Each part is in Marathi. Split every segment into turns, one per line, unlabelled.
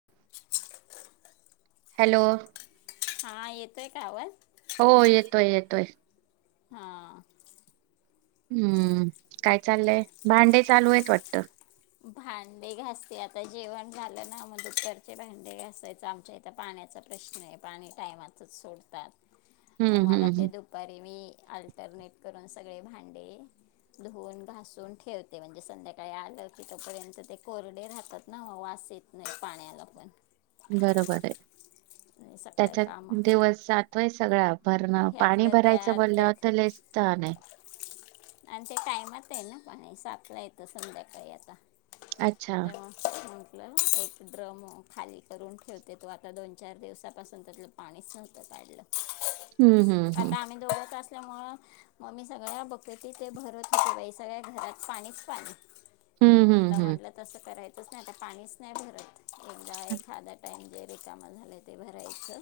[unintelligible]
हॅलो
हा येतोय का आवाज
हो येतोय येतोय
हा
हम्म काय चाललंय भांडे चालू आहेत वाटते
भांडे घासते आता जेवण झालं ना मजुत्तरचे भांडे घासायच आमच्या इथे पाण्याचा प्रश्न आहे पाणी टायमाचच सोडतात मग
हम्म हम्म
मला ते
हम्म
दुपारी मी अल्टरनेट करून सगळे भांडे धुवून घासून ठेवते म्हणजे संध्याकाळी आलं तिथपर्यंत ते कोरडे राहतात ना वास येत नाही पाण्याला पण
बरोबर आहे
आणि सकाळी कामं
त्यांच्यात दिवस जाते वा आहे सगळा भरण पाणी
ह्यातलं
भरायचं
त्या त्यात
बोलल्यावरत ललेच छान आहे
आणि ते टायमात आहे ना पण सापला येतो संध्याकाळी आता
अच्छा
तेव आपलं एक ड्रम खाली करून ठेवते तो आता दोन चार दिवसापासून त्यातलं पाणीच नव्हतं नाहीलं
हम्म हम्म
आता आम्ही दोळ्याततो त्यामुळं मग मी सगळ्या बघते की ते भरवत होे बाई सगळ्या घरात पाणीच पाणी
हम्म
ग आता
हम्म हम्म
म्हटलं तसं करायचंच नाही आता पाणीच नाही भरत एकदा खादा्या टायम जे बे काम झालं ते भरायचं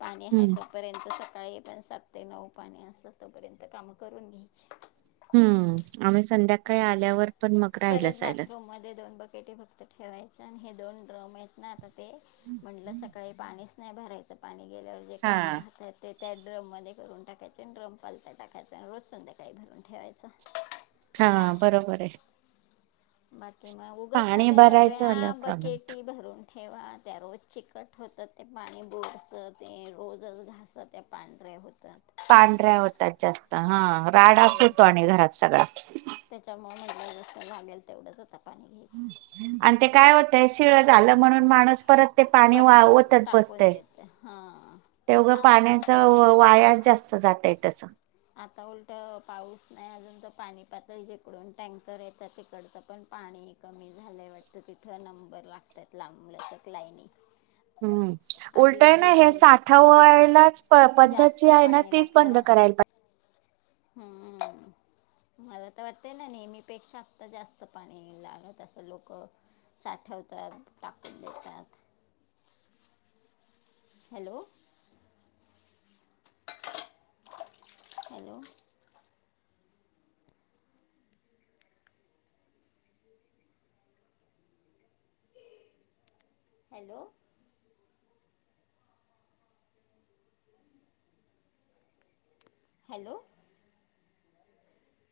पाणी
हम्म
आहे
हम्म
तोपर्यंत सकाळी सात ते नऊ पाणी असत तोपर्यंत काम करून घ्यायची
हम्म आम्ही संध्याकाळी आल्यावर पण मग राहिलं
परत
सायलंच
बाथरूम मध्ये दोन बकेटे फक्त ठेवायचे आणि हे दोन ड्रम आहेत ना आ ते म्हंलं सकाळी पाणीच नाही भरायचं पाणी गेल्यावर जे
हा
कामं राहतात ते त्या ड्रममध्ये करून टाकायच ड्रम पालता टाकायचां आणि रोज संध्याकाळी भरून ठेवायचं
हा बरोबर आहे
बाकी मग उगच ना
पाणी
त्या
भरायचं
सगळ्या
आलं प्रॉब्लेम
बकेटी भरून ठेवा त्या रोज चिकट होतं ते पाणी बोरचं ते रोजच घासत त्या पांढर नाही होतं
पांढऱ्या होतात जास्त हा राडा सु
हं.
होतो आणि घरात सगळा
जलं जसंगेल तेवढंच होतं पाणी घ्यायचं
आणि ते काय होतय शिळ झालं म्हणून माणूस परत ते पाणी
पटा
वात
टाकून
बसते
द्यायचं हां
तेवघं पाण्याच वाया जास्त जात आहे तस
आता उलट पाऊस नाही अजून तर पाणी पातळी जेकडून टँकर येतात तिकडचं पण पाणी कमी झाल्या वाट तिथ नंबर लागतात लांबल लचक लाईनी
हम्म
आधी
उलटाय ना हे
डिझेल
साठवायलाच पद्धत जी
जास्त
आहे ना
पाणी
तीच बंद
लागतं
करायला पाहिजे
हम्म मला तर वाटतय ना नेहमीपेक्षा आता जास्त पाणी लागत असं लोक साठवतात टाकून देतात हॅलो हॅलो हॅलो हॅलो